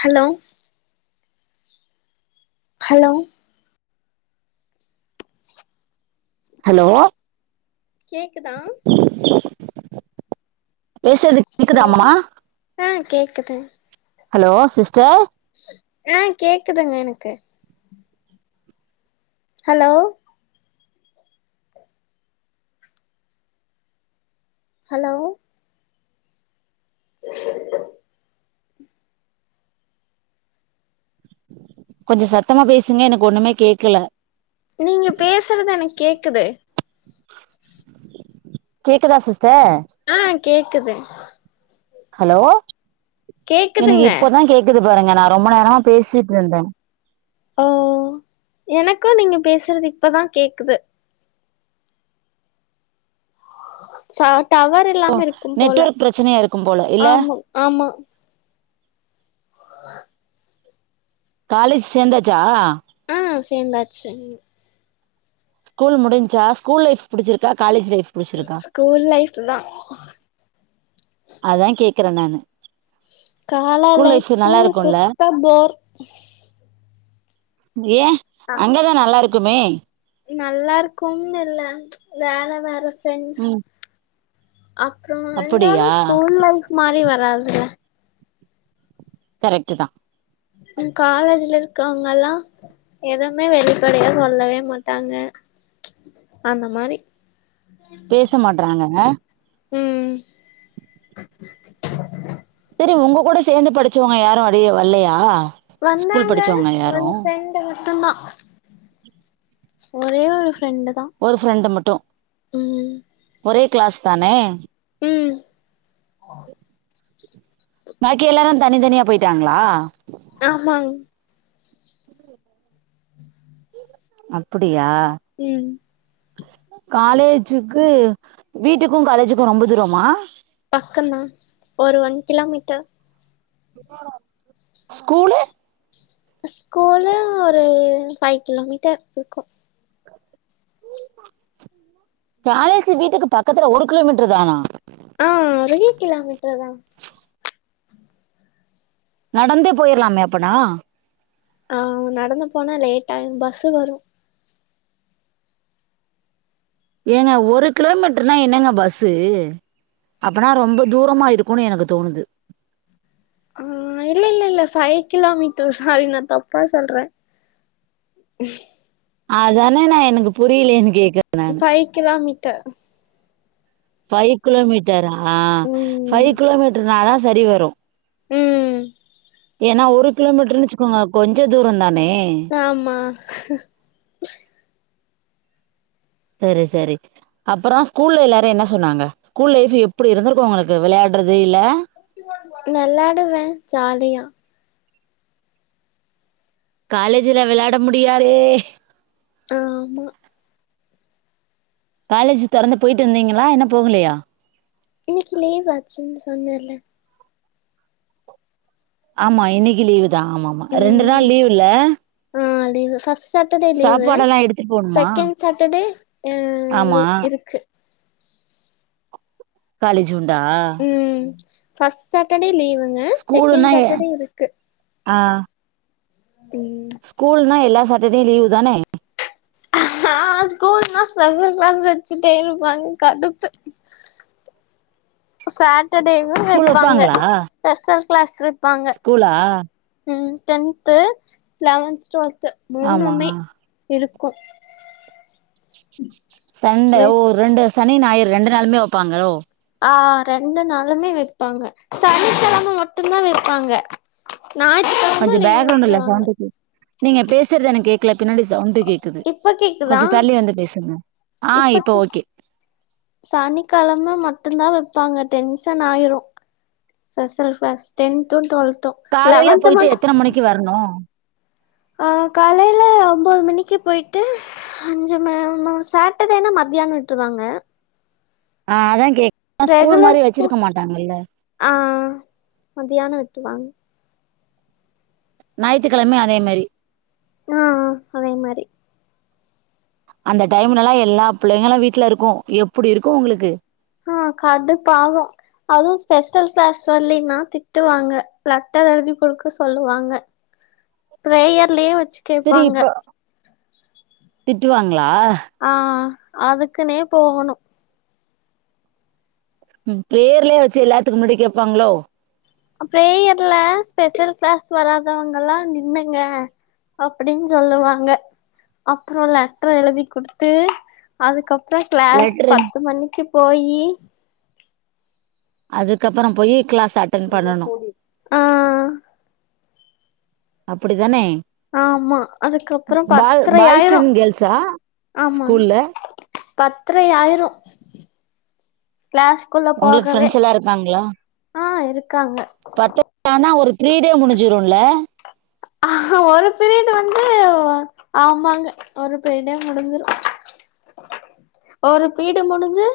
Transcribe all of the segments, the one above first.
hello hello hello கேக்குதா பேசர்து hello ஆ கேக்குது ஹலோ சிஸ்டர் ஆ கேக்குதுங்க எனக்கு ஹலோ ஹலோ கொஞ்ச சத்தமா பேசுங்க எனக்கு ஒண்ணுமே கேக்கல நீங்க பேசுறது எனக் கேக்குது கேக்குதா சிஸ்டர் ஆ கேக்குது ஹலோ எனக்கு கேக்குதுங்க இப்போதா கேக்குது பாருங்க நா ரொம்ப நேரமா பேசிட்டுருந்தே ஓ எனக்கு நீங்க பேசுறது இப்பதா கேக்குது ச டவரு ஓ நெட்வொர்க் பிரச்சனையா இருக்கும் போல இல்ல ஆமா ஆமா காலேஜ் சேர்ந்தாச்சா ஆ சேந்தாச்சு ம் ஸ்கூல் முடிஞ்ச்சா ஸ்கூல் லைஃப் புடிச்சிருக்கா காலேஜ் லைஃப் புடிச்சிருக்கா ஸ்கூல் லைஃப் தா அதா கேக்குற நானு கால்லா ஸ்கூல் லைஃப் லைஃப்பு நல்லா இருக்கும்ல சுத்த போர் ஏ ஆ அங்கதா நல்லா இருக்குமே நல்லா இருக்குன் இல்ல வேற வேற ஃப்ரெண்ட்ஸ் ம் அப்றோ இருந்தாலு அப்படியா ஸ்கூல் லைஃப் மாரி வராதுல்ல கரெக்ட்டு தா ம் காலேஜ்ல இருக்கவுங்கல்லா எதுமே வெளிப்படையா சொல்லவே மாட்டாங்க அந்த மாரி பேச மாட்றாங்கக ம் சேரி உங்க கூட சேர்ந்து படிச்சவுங்க யாரு அப்டி வல்லையா வந்தாங்க ஒரு ஃப்ரெண்ட்டு மட்டுந்தா ஒரே ஒரு ஃப்ரெண்டு தா ஒரு ஃப்ரெண்டு மட்டு ம் ஒரே கிளாஸ் தானே ம் பாக்கி எல்லாரு தனித்தனியா போயிட்டாங்ளா ஆமாங் அப்புடியா ம் காலேஜிக்கு வீட்டுக்கு காலேஜிக்கு ரொம்ப தூரமா பக்கம் தா ஒரு ஒன் கிலோமீட்டர் ஸ்கூலு ஸ்கூலு ஒரு ஃபைவ் கிலோமீட்டர் இருக்கு காலேஜி வீட்டுக்கு பக்கத்துல ஒரு கிலோ மீட்டர் தானா ஆ ஒரை கிலோ மீட்டர்தா நடந்தே போயிரலாமே அப்பனா ஆ நடந்து போனா லேட் ஆயிரு பஸ் வரு ஏங்க ஒரு கிலோமீட்டருன்னா என்னங்க பஸ்ஸு அப்பனா ரொம்ப தூரமாக இருக்குன்னு எனக்கு தோணுது ஆ இல்ல இல்ல ஃபைவ் கிலோமீட்டர் சாரி நா தப்பா சொல்றே அதான நா எனக்கு புரியலேயைனு கேக்க five kilometre five kilometre ஆ ஃபைவ் ம் கிலோமீட்டர்னாதா சரி வரு ம் ஏன்னா ஒரு கிலோமீட்டர்னு வெச்சிக்கோங்க கொஞ்ச தூரோ தானே ஆமா சேரி சேரி அப்பறோ ஸ்கூல்ல எல்லாரு என்ன சொன்னாங்க கூல் லைஃப் எப்புடி இருந்திருக்கு உங்களுக்கு விளையாட்றது இல்ல வெளாடுவே ஜாலியா காலேஜில விளாட முடியாதே ஆமா காலேஜ் தொறந்து போயிட்டு வந்தீங்களா இன்னு போகலையா இனைக்கி லீவ் ஆச்சின்னு சொன்னல்ல ஆமா இன்னைக்கி லீவு தா ஆமா ஆமா ரெண்டு நாள் லீவுல்ல ஆம் leave first Saturday leave சாப்பாடெல்லா எடுத்துட்டு போணுமா செகண்ட் சாட்டர்டே ஆமா லீ இருக்கு காலேஜ் உண்டா ம் ஃபஸ்ட் சட்டர்டே லீவு ஸ்கூலுனா ஆ ம் ஸ்கூலுன்னா எல்லா சாட்டர்டேவு லீவுதானே ஆ ஸ்கூலுன்னா ஸ்பெஷல் கிளாஸ் வெச்சிட்டே இருபாங்க கடுப்பு சாட்டர்டேவு ஸ்கூல் வேப்பாங்க வப்பாங்களா ஸ்பெஷல் கிளாஸ் வேப்பாங்க ஸ்கூலா ம் டென்து லெவன்த் டுவெல்து ஆமா மூணுமே இருக்கு சண்டே வெ ஓ ரெண்டு சனி ஞாயிறு ரெண்டு நாளுமே வேப்பாங்களோ ஆ ரெண்டு நாளுமே வெபாங்க சனிக்கெழம மட்டும்தா வெபாங்க ஞாயித்துக்கிழம கொஞ்சம் லீவ் பேக்ரவுண்ட்ல விட்ருவாங்க சவுண்டு கேக் நீங்க பேசறது எனக்கு கேக்கல பின்னாடி சவுண்ட் கேக் க்குது இப்ப கேக்குதா கொஞ்ச தள்ளி வந்து பேசுங்க ஆ இப்ப ஓகே சனிக்கெழம மட்டுதா வப்பாங்க டென்ஷன் ஆயிரு ஸ்பெஷல் கிளாஸ் டென்து டுவெல் காலைலே போயிட்டு எத்தன மணிக்கு வரணு ஆ காலையில ஒம்போது மணிக்கு போயிட்டு அஞ்சிமே ம சேட்டர்டேனா மத்தியான விட்ருவாங்க ஆ அதா கே ரெகுலர் ஸ்கூ ஆ மதியான விட்ருவாங் ஞாயித்து கெழமயு அதே மாரி ம்ம் அதே மாரி அந்த டைம்லல்லா எல்லா புள்ளைங்களு வீட்லருக்கு எப்புடி இருக்கு ஒங்ளுக்கு ஆ கடுப்பாகு அதுவு ஸ்பெஷல் கிளாஸ் வர்லின்னா திட்டுவாங்க லெட்டர் எழுதி குடுக்க சொல்லுவாங்க பிரேயர்லே வச்சி சரி இப்ப திட்டுவாங்களா ஆ அதுக்குனே போகணு ம் ப்ரேயர்லையே வச்சி எல்லாத்துக்கு முன்னாடி கேப்பாங்களோ ப்ரேயர்லே ஸ்பெஷல் கிளாஸ் வராதவங்கல்லா நின்னுங்க அப்பிடின் சொல்லுவாங்க அப்புறோ லெட்டர் எழுதி குடுத்து அதுக்கப்புறோ க்ளாஸ் லெட்டர் பத்து மணிக்கு போயி அதுக்கப்புறோ போயி கிளாஸ் அட்டன் பண்ணனு ஆ அப்பிடிதானே ஆமா அதுக்கப்புறோ பாய்ஸ் பத்தரயாயிரு அண்ட் கேர்ள்ஸா ஆமா ஸ்கூல்ல பத்திரை ஆயிரு கிளாஸ் க்குள்ள உங்களுக்கு போகவே ஃப்ரெண்ட்ஸ் எல்லா இருக்காங்களா ஆ இருக்காங்க பத்து ஆனா ஒரு த்ரீ டே முடிஞ்சிருல்ல ஆ ஒரு பிரியிடு வந்து ஆமாங்க ஒரு பெர்டே முடிஞ்சிரு ஒரு பீடு முடிஞ்சி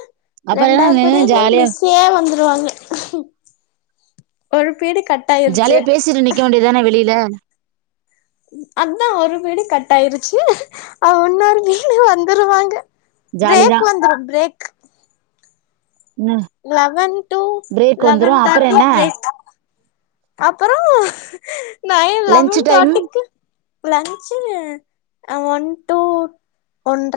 அப்புறம் என்ன ரெண்டாவது நின்னு பிடிது ஜாலியா மிஸ் கே வந்துருவாங்க ஒரு பீடு கட் ஆயிருச்சு ஜாலியா பேசிட்டு நிக்கே வேண்டியதுதான வெளில அதா ஒரு பீடு கட் ஆயிருச்சி ஆ இன்னொரு பீடு வந்துருவாங்க ஜாலி பிரேக் வந்துரு பிரேக் ம் லெவன் டு லெவன் அப்புறம் தேர்டி என்ன ப்ரேக் அப்புறோ நயன் லஞ்ச் லெவன் டைம் தேட்டிக்கி லன்ச்சி ஒன் டூ ஒன்ற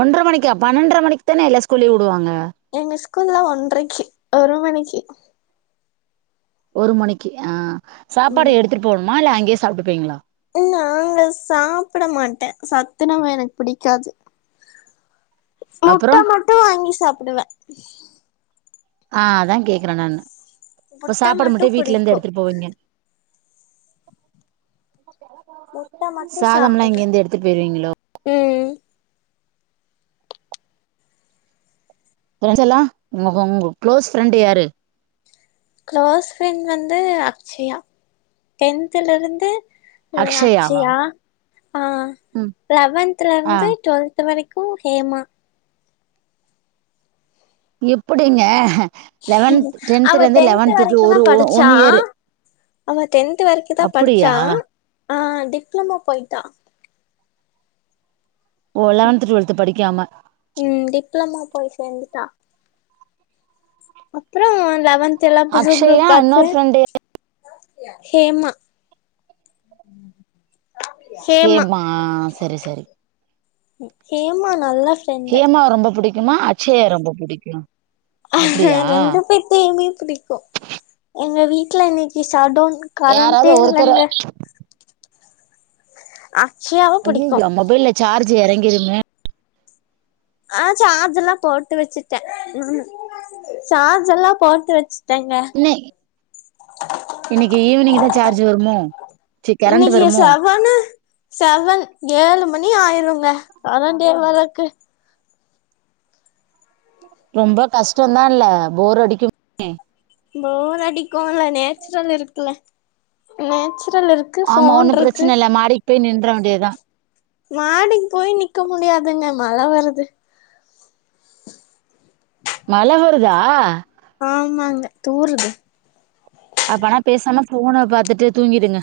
ஒன்றர மணிக்கா பன்னெண்ர மணிக்கு தான எல்லா ஸ்கூலியுவுடுவாங்க எங்கே ஸ்கூல்லா ஒன்றைக்கு ஒரு மணிக்கி ஒரு மணிக்கு ஆ ம் சாப்பாடு எடுத்துட்டு போணுமா இல்ல அங்கேயே சாப்பிட்டுபிங்களா நாங்க சாப்பிடமாட்டே சத்துணவு எனக்கு பிடிக்காது முட்ட அப்புறம் மட்டு வாங்கி சாப்பிடுவே ஆ அதா கேக்கற நானு இப்ப முட்ட சாப்பாடு மட்டு வீட்ல இந்து பிடிக்கு எடுத்துட்டு போவீங்க முட்ட மட்டு சாதம்ல்லா சாப்டுவே இங்கந்து எடுத்துட்டு போயிருவீங்ளோ ம் ஃப்ரெண்டஸ் எல்லா உ உங்க குளோஸ் ஃப்ரெண்டு யாரு குளோஸ் ஃப்ரெண்ட் வந்து அக்ஷயா டென்துலருந்து அக்ஷயாவா லக்சியா ஆ ம் லெவன்த்ல ஆ இருந்து டுவெல் த்து வரைக்கு ஹேமா எப்டிங்கே லெவன்த் அவ டென்துல இருந்து டென்த் லெவன்துக்கு வரைக்கு தா ஒரு படிச்சா ஒன் இயரு அவ டென்த் வரைக்கு தா அப்டியா படிச்சா ஆ டிப்ளமோ போயிட்டா ஓ லெவன்த் டுவெல்த் படிக்காமே ம் டிப்ளமோ போய் சேந்துட்டா அப்பறோ லெவன்த் எல்லா புது அக்ஷயா குரூப் ஆச்சு இன்னொரு ஃப்ரெண்டு ஹேமா ஹேமா செரி செரி ஹேமா நல்லா ஹேமாவ ரொம்ப புடிக்குமா அச்சயா ரொம்ப புடிக்குமா ஆ ரெண்டு பேத்தையுமே புடிக்கு எங்க வீட்ல இன்னைக்கி சடோன் யாராவது கரண்ட்டே ஒருத்தர இல்லங்க ஆ அய்யய்யோ மொபைல்ல சார்ஜ் எறங்கிருமே ஆ சார்ஜ்ல்லா போட்டு வெச்சுட்டே ம் சார்ஜ் எல்லா போட்டு வெச் இன்னைக்கு ஈவினிங் தா சார்ஜ் வருமோ கரண்ட் இன்னைக்கு வருமோ செவனு செவன் ஏழு மணி ஆயிருங்க கரண்டே வரக்கு ரொம்ப கஷ்டம்தா இல்ல போர் அடிக்கு போர் அடிக்கும்ல நேச்சுரல் இருக்குல நேச்சுரல் இருக் ஆமா ஒண்ணு பிரச்சன இல்ல மாடிக்கு போய் நின்ற வேண்டியதா மாடிக்கு போய் நிக்க முடியாதுங்க மழ வருது மழ வருதா ஆமாங்க தூருது அப்பனா பேசாம போன பாத்துட்டு தூங்கிடுங்க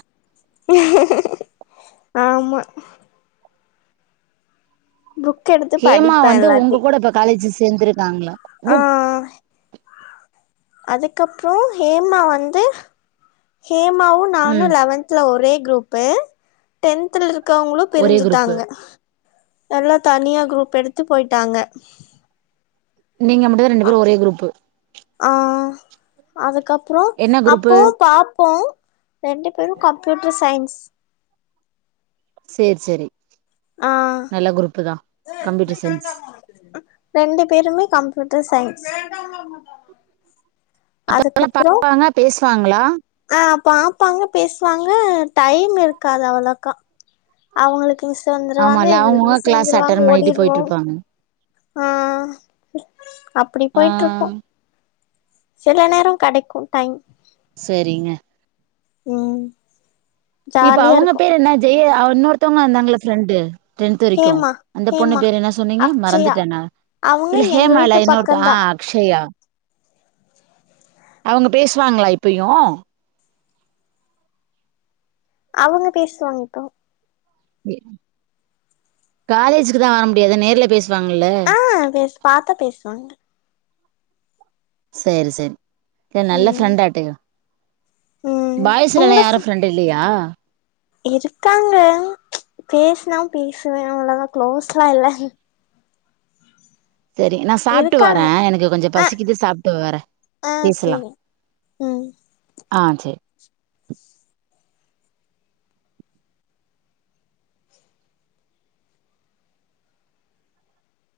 ஆமா புக் எடுத்து ஹேமா படிப்பே வந்து உங்க இல்லாட்டி கூட இப்ப காலேஜ் சேர்ந்திருக்காங்ளா அதுக்கு அப்றோ ஹேமா வந்து ஹேமாவு நானு ம் லெவன்துல ஒரே குரூப்பு டென்துல இருக்கவங்களும் ஒரே குரூப்பு பிரிஞ்சுட்டாங்க நல்லா தனியா குரூப் எடுத்து போயிடாங்க நீங்க மட்டுதா ரெண்டு பேரும் ஒரே குரூப்பு ஆ அதுக்கு அப்றோ என்ன குரூப்பு அப்பவு பாப்போ ரெண்டு பேரும் கம்பயூட்டர் சைன்ஸ் சேர் செரி ஆ கம்ப்யூட்டர் சயின்ஸ் ரெண்டு பேருமே கம்ப்யூட்டர் சைன்ஸ் அப்பப்பளா பாப்பாங்க பேசுவாங்களா ஆ பாப்பாங்க பேசுவாங்க டைம் இருக்காது அவ்ளோக்கா அவுங்குளுக் மிஸ் வந்துருவாங்க ஆமால எங்குளுக்கு அவங்கவுங்க மிஸ் கிளாஸ் வந்துருவாங்க அட்டன் பண்ணிட்டு ஓடிடுவோ போயிட்ருப்பாங்க ஆ அப்டி ஆ போயிட்டு இருக்கோ சில நேரோ கெடைக்கு டைம் சரிங்க ம் இப்ப ஜாலியா அவங்க இருக்கு பேரு என்ன ஜெய அ இன்னொருத்தவங்க வந்தாங்கள ஃப்ரெண்டு டென்த் வரைக்கு ஹேமா அந்த பொண்ணு ஹேமா பேரு என்ன சொன்னீங்க அக்ஷயா மறந்துட்டேனா அவங்க இல்ல எங்க ஹேமா இல்ல வீட்டு இன்னொருத் ஆ பக்கந்தா அக்ஷயா அவங்க பேசுவாங்களா இப்பயு அவங்க பேசுவாங் கா காலேஜ்க்கு தா வர முடியாது நேர்ல பேசுவாங்கல்ல பேஸ் பாத்தா பேசுவாங்க சரி சர் த நல்ல ம் ஃப்ரெண்டாட்டு ம் பாய்ஸ்லல்லா உங்க ஃப யாரு ஃப்ரெண்ட்டு இல்லையா இருக்காங்க பேஸ்னா பேசுவே அவ்ளவா குளோஸ்லா இல்ல சரி நா சாப்ட்டு இருக்காங்க வரே எனக்கு கொஞ்ச ஆ பசிக்கிது சாப்ட்டு வரே ஆ பேசலா சேரி ம் ஆ சேர்